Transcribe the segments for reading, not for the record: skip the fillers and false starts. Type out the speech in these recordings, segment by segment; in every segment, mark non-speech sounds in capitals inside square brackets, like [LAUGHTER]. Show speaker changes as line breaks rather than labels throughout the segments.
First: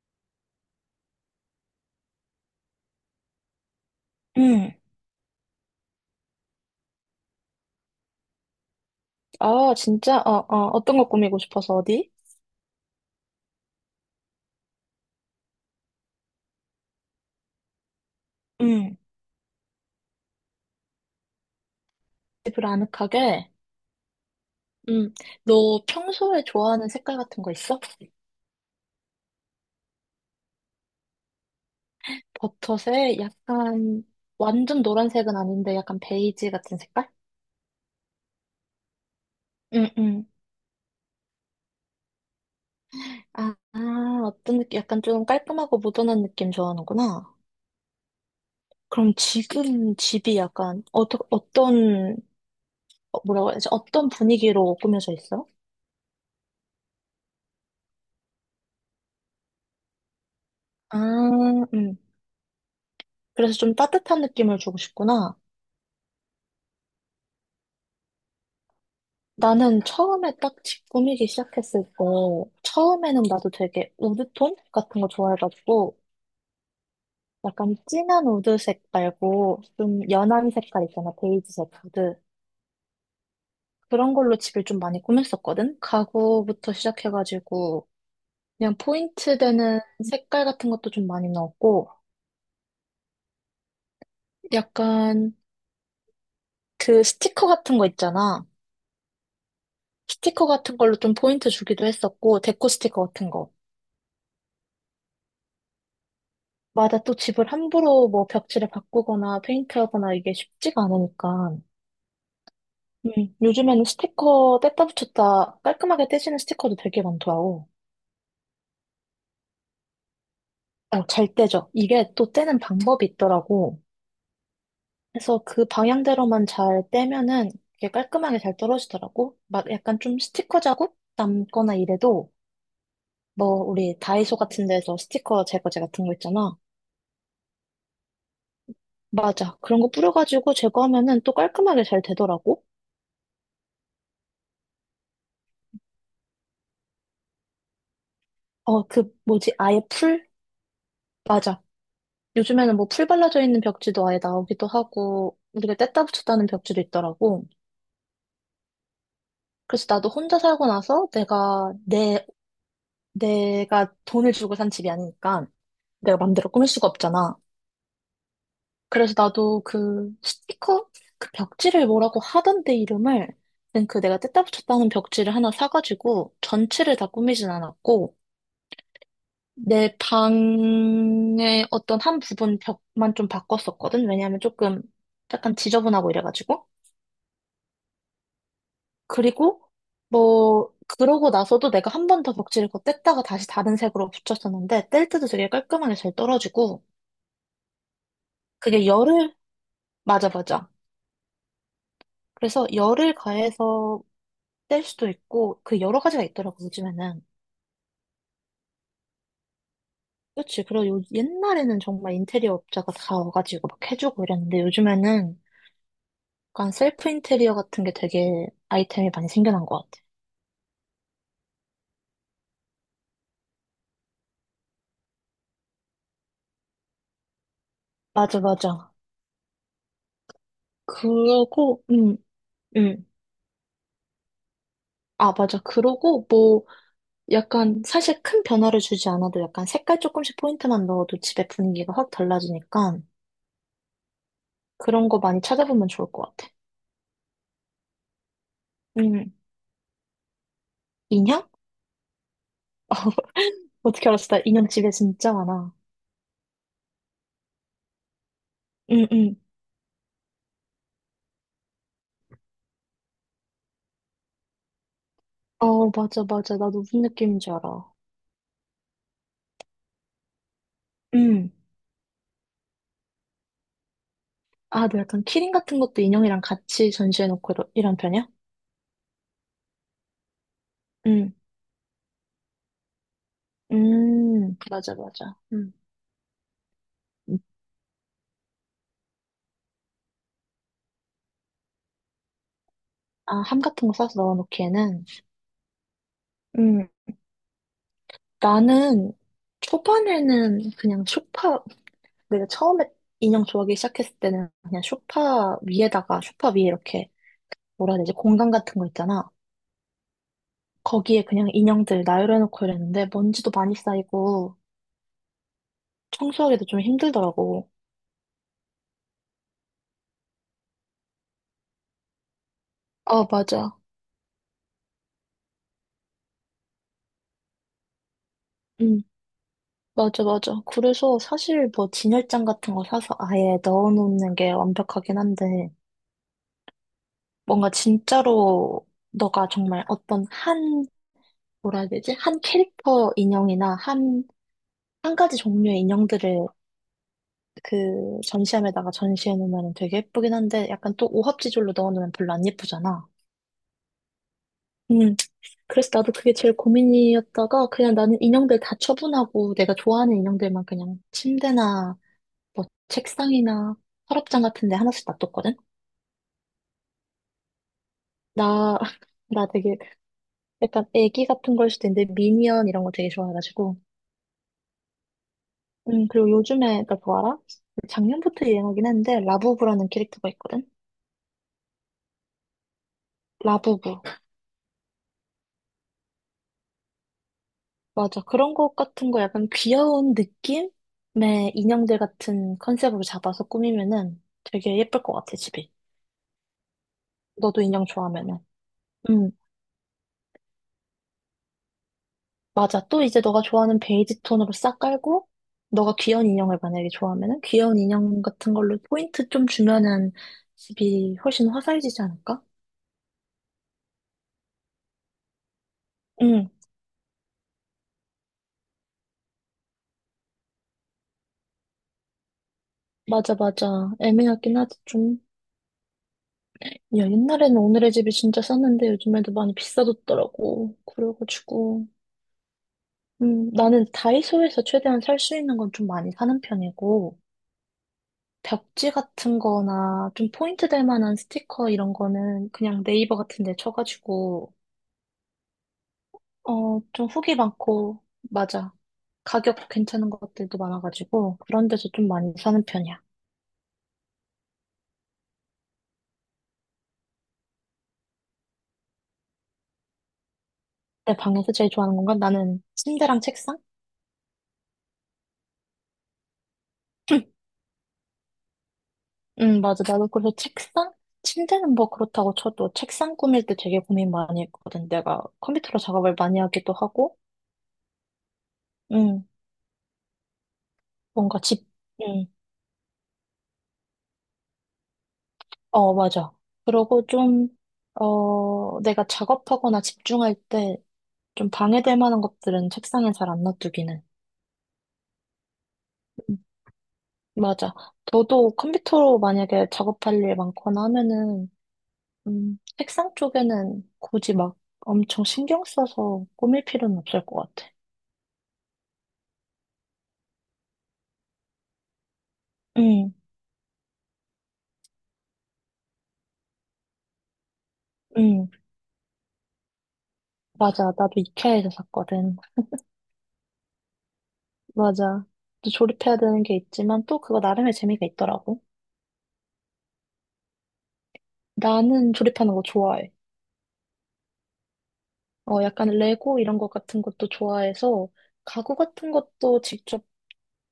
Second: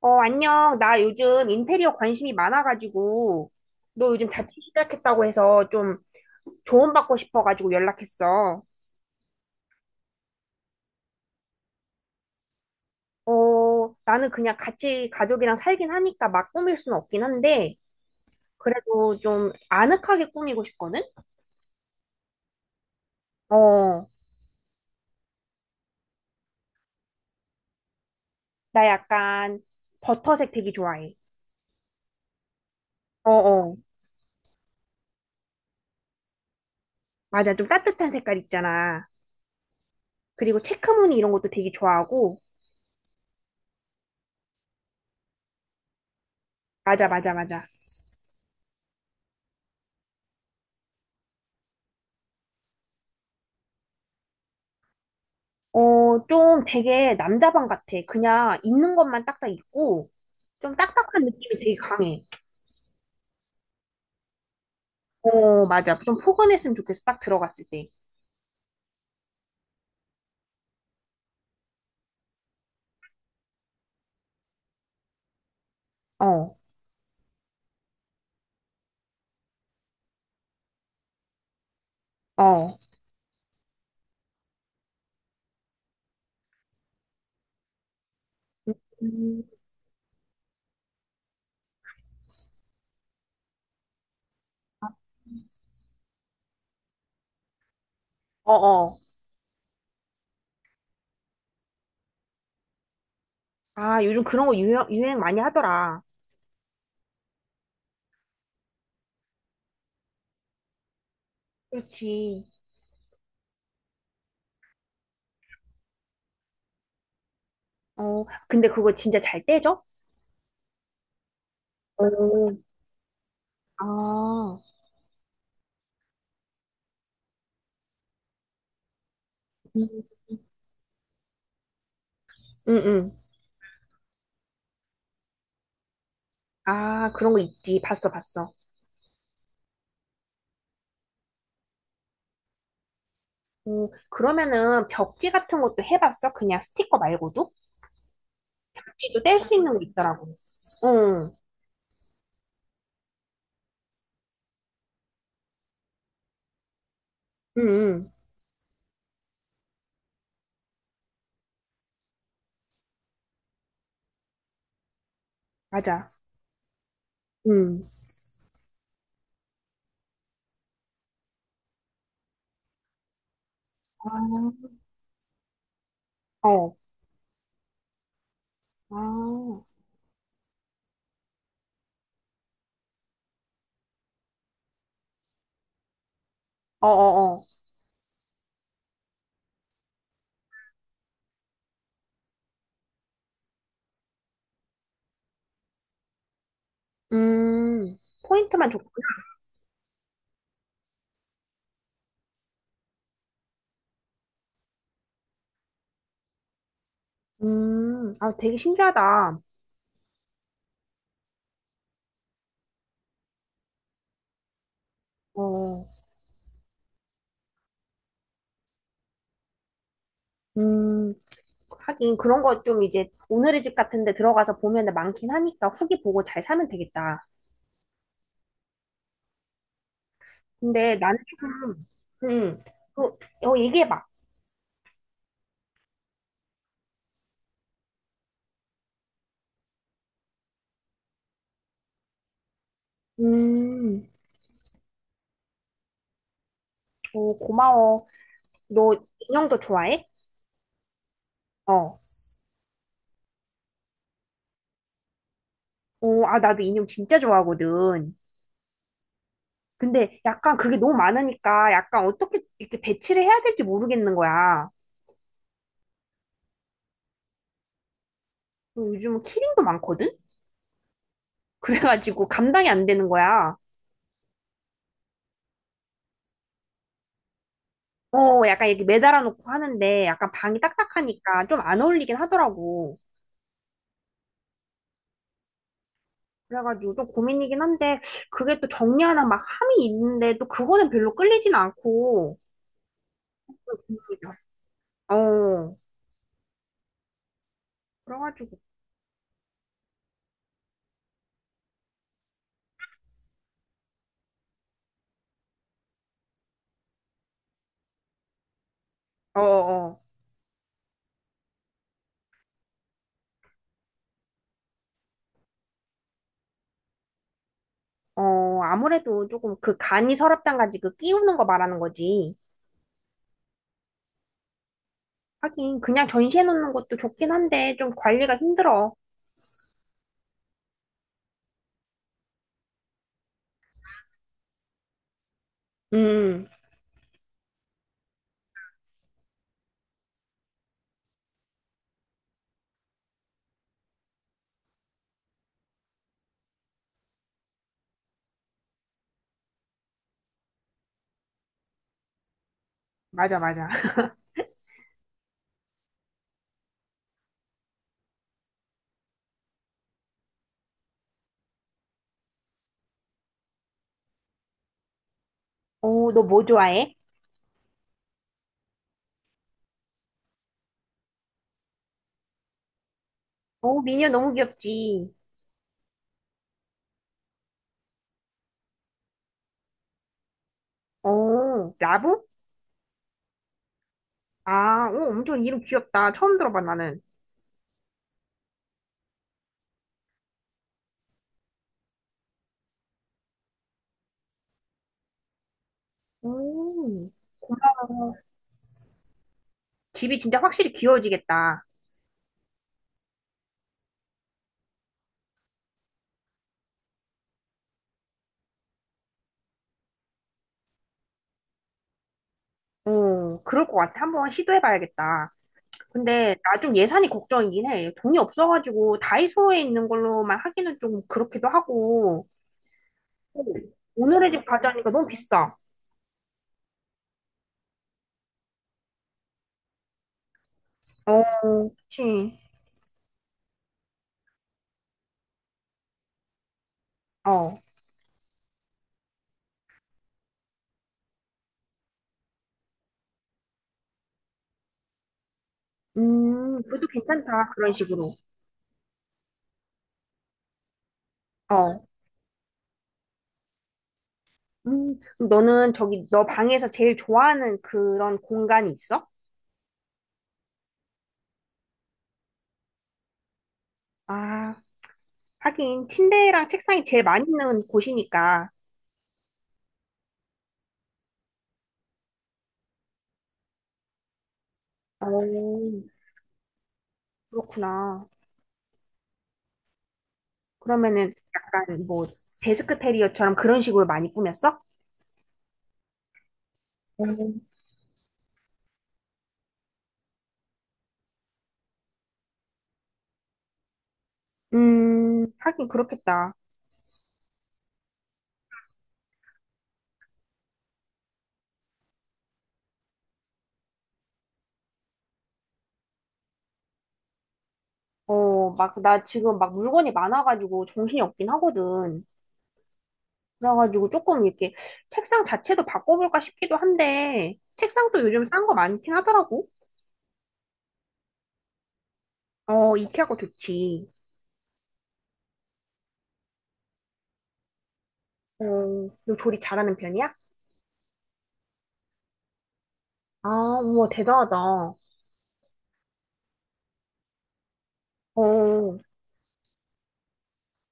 어, 안녕. 나 요즘 인테리어 관심이 많아가지고, 너 요즘 자취
응,
시작했다고 해서 좀 조언 받고 싶어가지고 연락했어.
아, 진짜? 어떤 거 꾸미고 싶어서 어디?
어, 나는 그냥 같이 가족이랑 살긴 하니까 막 꾸밀 수는 없긴 한데,
응.
그래도 좀 아늑하게 꾸미고 싶거든?
집을 아늑하게?
어,
응. 너 평소에 좋아하는 색깔 같은 거 있어?
나 약간 버터색 되게 좋아해.
버섯에
어어.
약간 완전 노란색은 아닌데 약간 베이지 같은 색깔?
맞아. 좀 따뜻한 색깔 있잖아.
응, 응.
그리고 체크무늬 이런 것도 되게 좋아하고,
아, 아, 어떤 느낌? 약간 좀 깔끔하고 모던한 느낌
맞아, 맞아,
좋아하는구나.
맞아.
그럼 지금 집이 약간 어떤 뭐라고 해야지? 어떤 분위기로 꾸며져 있어?
어, 좀 되게 남자방 같아. 그냥 있는 것만 딱딱 있고, 좀
아,
딱딱한 느낌이 되게
음.
강해.
그래서 좀 따뜻한 느낌을 주고 싶구나.
어, 맞아. 좀 포근했으면 좋겠어. 딱 들어갔을 때.
나는 처음에 딱 집 꾸미기 시작했을 때, 처음에는 나도 되게 우드톤 같은 거 좋아해가지고,
어,
약간 진한 우드색 말고, 좀 연한 색깔 있잖아, 베이지색 우드.
어.
그런 걸로 집을 좀 많이 꾸몄었거든? 가구부터 시작해가지고, 그냥 포인트
음,
되는 색깔 같은 것도 좀 많이 넣었고, 약간 그 스티커 같은 거 있잖아.
어, 어.
스티커 같은 걸로 좀 포인트 주기도 했었고, 데코 스티커 같은 거.
아, 요즘 그런 거 유행 많이 하더라.
맞아. 또 집을 함부로 뭐 벽지를 바꾸거나 페인트하거나 이게 쉽지가 않으니까.
그렇지.
요즘에는 스티커 뗐다 붙였다 깔끔하게 떼지는 스티커도 되게 많더라고.
어, 근데 그거 진짜 잘 떼져?
어, 잘 떼죠. 이게 또
어,
떼는 방법이 있더라고.
아,
그래서 그 방향대로만 잘 떼면은 이게 깔끔하게 잘 떨어지더라고. 막
음,
약간 좀 스티커 자국 남거나 이래도
응, 응.
뭐 우리 다이소 같은 데서 스티커 제거제 같은 거 있잖아.
아, 그런 거 있지. 봤어, 봤어.
맞아. 그런 거 뿌려가지고 제거하면은 또 깔끔하게 잘 되더라고.
어, 그러면은 벽지 같은 것도 해봤어? 그냥 스티커 말고도?
어, 그
벽지도 뗄
뭐지?
수 있는 거
아예 풀?
있더라고. 응,
맞아. 요즘에는 뭐 풀 발라져 있는 벽지도 아예 나오기도 하고, 우리가 뗐다 붙였다는 벽지도 있더라고.
응, 응.
그래서 나도 혼자 살고 나서 내가 돈을 주고 산 집이 아니니까
맞아.
내가 맘대로 꾸밀 수가 없잖아.
응.
그래서 나도 그 스티커? 그 벽지를 뭐라고 하던데 이름을, 아무튼 그 내가 뗐다
아,
붙였다는 벽지를 하나 사가지고
어.
전체를 다 꾸미진 않았고,
아.
내 방의 어떤 한 부분 벽만 좀 바꿨었거든. 왜냐하면 조금 약간 지저분하고 이래가지고.
어어어.
그리고 뭐 그러고 나서도 내가 한 번 더 벽지를 덧뗐다가 다시 다른 색으로 붙였었는데 뗄 때도 되게 깔끔하게 잘 떨어지고
음, 포인트만
그게
줬고.
열을. 맞아, 맞아. 그래서 열을 가해서 뗄 수도 있고 그 여러 가지가 있더라고 요즘에는.
아, 되게 신기하다.
그렇지. 그리고 옛날에는 정말 인테리어 업자가 다 와가지고 막 해주고 이랬는데 요즘에는
어,
약간 셀프 인테리어 같은 게 되게 아이템이 많이 생겨난 것 같아.
음, 하긴 그런 거 좀 이제 오늘의 집 같은 데 들어가서 보면 많긴 하니까 후기 보고 잘 사면 되겠다.
맞아, 맞아.
근데 나는
그러고
조금,
음
음, 그,
음.
어, 얘기해봐.
아, 맞아. 그러고 뭐 약간 사실 큰 변화를 주지 않아도 약간 색깔 조금씩 포인트만 넣어도 집의 분위기가 확 달라지니까
음,
그런 거 많이 찾아보면 좋을 것 같아.
어, 고마워. 너
음,
인형도 좋아해?
인형?
어,
어떻게 알았어? 나 인형 집에 진짜 많아.
어, 아, 나도 인형 진짜 좋아하거든.
응, 응.
근데 약간 그게 너무 많으니까 약간 어떻게 이렇게 배치를 해야 될지 모르겠는 거야.
어, 맞아, 맞아. 나도 무슨 느낌인지 알아.
요즘 키링도 많거든?
응.
그래가지고 감당이 안 되는 거야.
아, 너 약간 키링 같은 것도 인형이랑 같이 전시해놓고 이런 편이야?
어, 약간 이렇게 매달아 놓고 하는데 약간 방이
응.
딱딱하니까 좀 안 어울리긴 하더라고.
맞아, 맞아. 응.
그래가지고 좀 고민이긴 한데 그게 또 정리하는 막 함이 있는데 또 그거는 별로 끌리진 않고.
아, 함
또
같은 거 싸서
고민이다.
넣어놓기에는.
어,
음,
그래가지고
나는 초반에는 그냥 소파, 내가 처음에 인형 좋아하기 시작했을 때는 그냥 소파 위에다가 소파 위에 이렇게 뭐라 해야 되지 공간 같은 거 있잖아.
어, 어,
거기에 그냥 인형들 나열해놓고 이랬는데 먼지도 많이 쌓이고 청소하기도 좀 힘들더라고.
어, 아무래도 조금 그 간이 서랍장 가지그 끼우는 거 말하는 거지.
아, 맞아.
하긴 그냥 전시해 놓는 것도 좋긴 한데 좀 관리가 힘들어.
응. 맞아, 맞아. 그래서 사실 뭐 진열장 같은 거 사서 아예 넣어놓는 게 완벽하긴 한데
음,
뭔가 진짜로 너가 정말 어떤 한 뭐라 해야 되지 한 캐릭터 인형이나 한 가지 종류의 인형들을 그 전시함에다가 전시해 놓으면 되게 예쁘긴 한데 약간 또 오합지졸로 넣어 놓으면 별로 안 예쁘잖아.
맞아, 맞아. [LAUGHS]
음, 그래서 나도 그게 제일 고민이었다가 그냥 나는 인형들 다 처분하고 내가 좋아하는 인형들만 그냥 침대나 뭐 책상이나 서랍장 같은 데 하나씩 놔뒀거든?
어, 너 뭐 좋아해?
나, [LAUGHS] 나 되게 약간 애기 같은 걸 수도 있는데 미니언 이런 거 되게 좋아해가지고.
어, 미녀 너무 귀엽지.
그리고 요즘에 나 그거 알아? 작년부터 유행하긴 했는데 라부부라는 캐릭터가 있거든?
어, 라부?
라부부.
아, 오, 엄청 이름 귀엽다. 처음 들어봐, 나는.
맞아. 그런 것 같은 거 약간 귀여운 느낌의 인형들 같은 컨셉으로 잡아서 꾸미면은 되게 예쁠 것 같아, 집이.
오, 어,
너도 인형 좋아하면은. 응,
집이 진짜 확실히 귀여워지겠다.
맞아. 또 이제 너가 좋아하는 베이지 톤으로 싹 깔고, 너가 귀여운 인형을 만약에 좋아하면은 귀여운 인형 같은 걸로 포인트 좀 주면은 집이 훨씬 화사해지지 않을까?
어, 그럴 것 같아. 한번 시도해봐야겠다. 근데
응,
나 좀 예산이 걱정이긴 해. 돈이 없어가지고 다이소에 있는 걸로만 하기는 좀 그렇기도 하고.
맞아,
어,
맞아.
오늘의 집
애매하긴 하지,
과자니까 너무
좀.
비싸.
야, 옛날에는 오늘의 집이 진짜 쌌는데 요즘에도 많이 비싸졌더라고.
어,
그래가지고.
그치.
나는 다이소에서 최대한 살 수 있는 건 좀 많이 사는 편이고,
어.
벽지 같은 거나 좀 포인트 될 만한 스티커 이런 거는 그냥 네이버 같은 데 쳐가지고,
그것도
좀 후기
괜찮다. 그런
많고,
식으로.
맞아. 가격 괜찮은 것들도 많아가지고, 그런
어.
데서 좀 많이 사는 편이야.
그럼 너는 저기 너 방에서 제일 좋아하는 그런 공간이 있어?
내 방에서 제일 좋아하는 건가? 나는 침대랑 책상?
아, 하긴 침대랑 책상이 제일 많이
[CLEARS THROAT]
있는 곳이니까.
응, 맞아. 나도 그래서 책상? 침대는 뭐 그렇다고 쳐도 책상 꾸밀 때 되게 고민 많이 했거든. 내가
어,
컴퓨터로 작업을 많이 하기도 하고,
그렇구나.
응.
그러면은
뭔가 집,
약간 뭐
응,
데스크 테리어처럼 그런 식으로 많이 꾸몄어?
어, 맞아. 그러고
음.
좀, 내가 작업하거나 집중할 때 좀 방해될 만한 것들은 책상에 잘 안 놔두기는.
하긴 그렇겠다.
음, 맞아. 너도 컴퓨터로 만약에 작업할 일 많거나 하면은, 책상 쪽에는 굳이 막 엄청 신경 써서 꾸밀 필요는 없을 것 같아.
어, 막, 나 지금 막 물건이 많아가지고 정신이 없긴 하거든.
응,
그래가지고 조금 이렇게 책상 자체도 바꿔볼까 싶기도 한데, 책상도 요즘 싼
응,
거 많긴 하더라고.
맞아. 나도 이케아에서 샀거든.
어, 이케아 거 좋지.
맞아. 또 조립해야 되는 게 있지만 또 그거 나름의 재미가
어,
있더라고.
너 조리 잘하는 편이야?
나는 조립하는 거 좋아해.
아, 우와, 대단하다. 어,
어, 약간 레고 이런 것 같은 것도 좋아해서 가구 같은 것도 직접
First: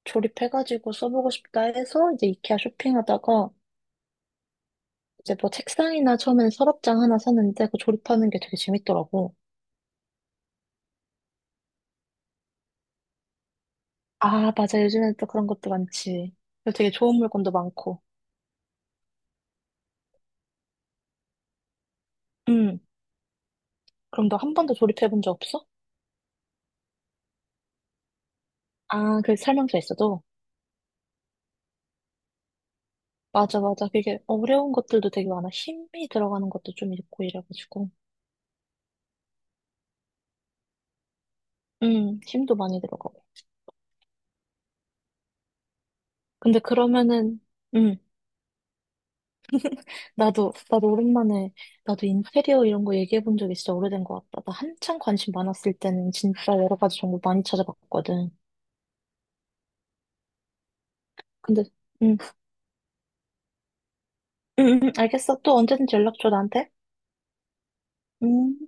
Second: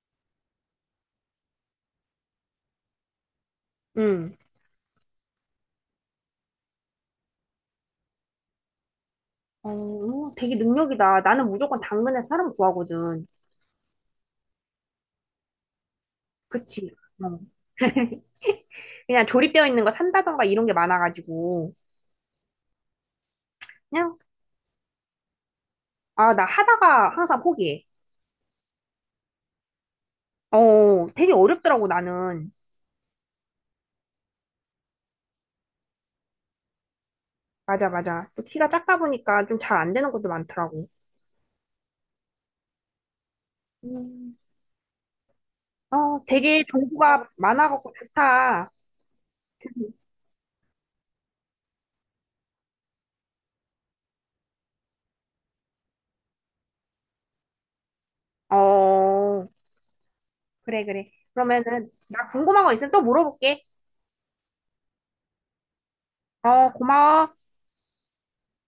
조립해가지고 써보고 싶다 해서 이제 이케아 쇼핑하다가
응.
이제 뭐 책상이나 처음엔 서랍장 하나 샀는데 그거 조립하는 게 되게 재밌더라고.
어, 되게 능력이다. 나는 무조건 당근에서 사람 구하거든.
아, 맞아. 요즘엔 또 그런 것도 많지. 그리고 되게
그치?
좋은
어.
물건도 많고.
그냥 조립되어 있는 거 산다던가 이런 게 많아가지고.
음,
그냥,
그럼 너 한 번도 조립해본 적 없어?
아, 나 하다가 항상 포기해.
아, 그 설명서 있어도?
어, 되게 어렵더라고, 나는.
맞아, 맞아. 그게 어려운 것들도 되게 많아. 힘이 들어가는 것도 좀 있고
맞아,
이래가지고.
맞아. 또 키가 작다 보니까 좀 잘 안 되는 것도 많더라고.
힘도 많이 들어가고.
음. 어,
근데
되게 정보가
그러면은,
많아갖고
음.
좋다.
나도, 나도 오랜만에, 나도 인테리어 이런 거 얘기해 본 적이 진짜 오래된 것 같다. 나 한창 관심 많았을 때는 진짜 여러 가지 정보 많이 찾아봤거든.
어, 그래, 그래.
근데,
그러면은,
응,
나 궁금한 거 있으면 또 물어볼게.
응, 응, 알겠어. 또 언제든지 연락 줘, 나한테.
어, 고마워.
응.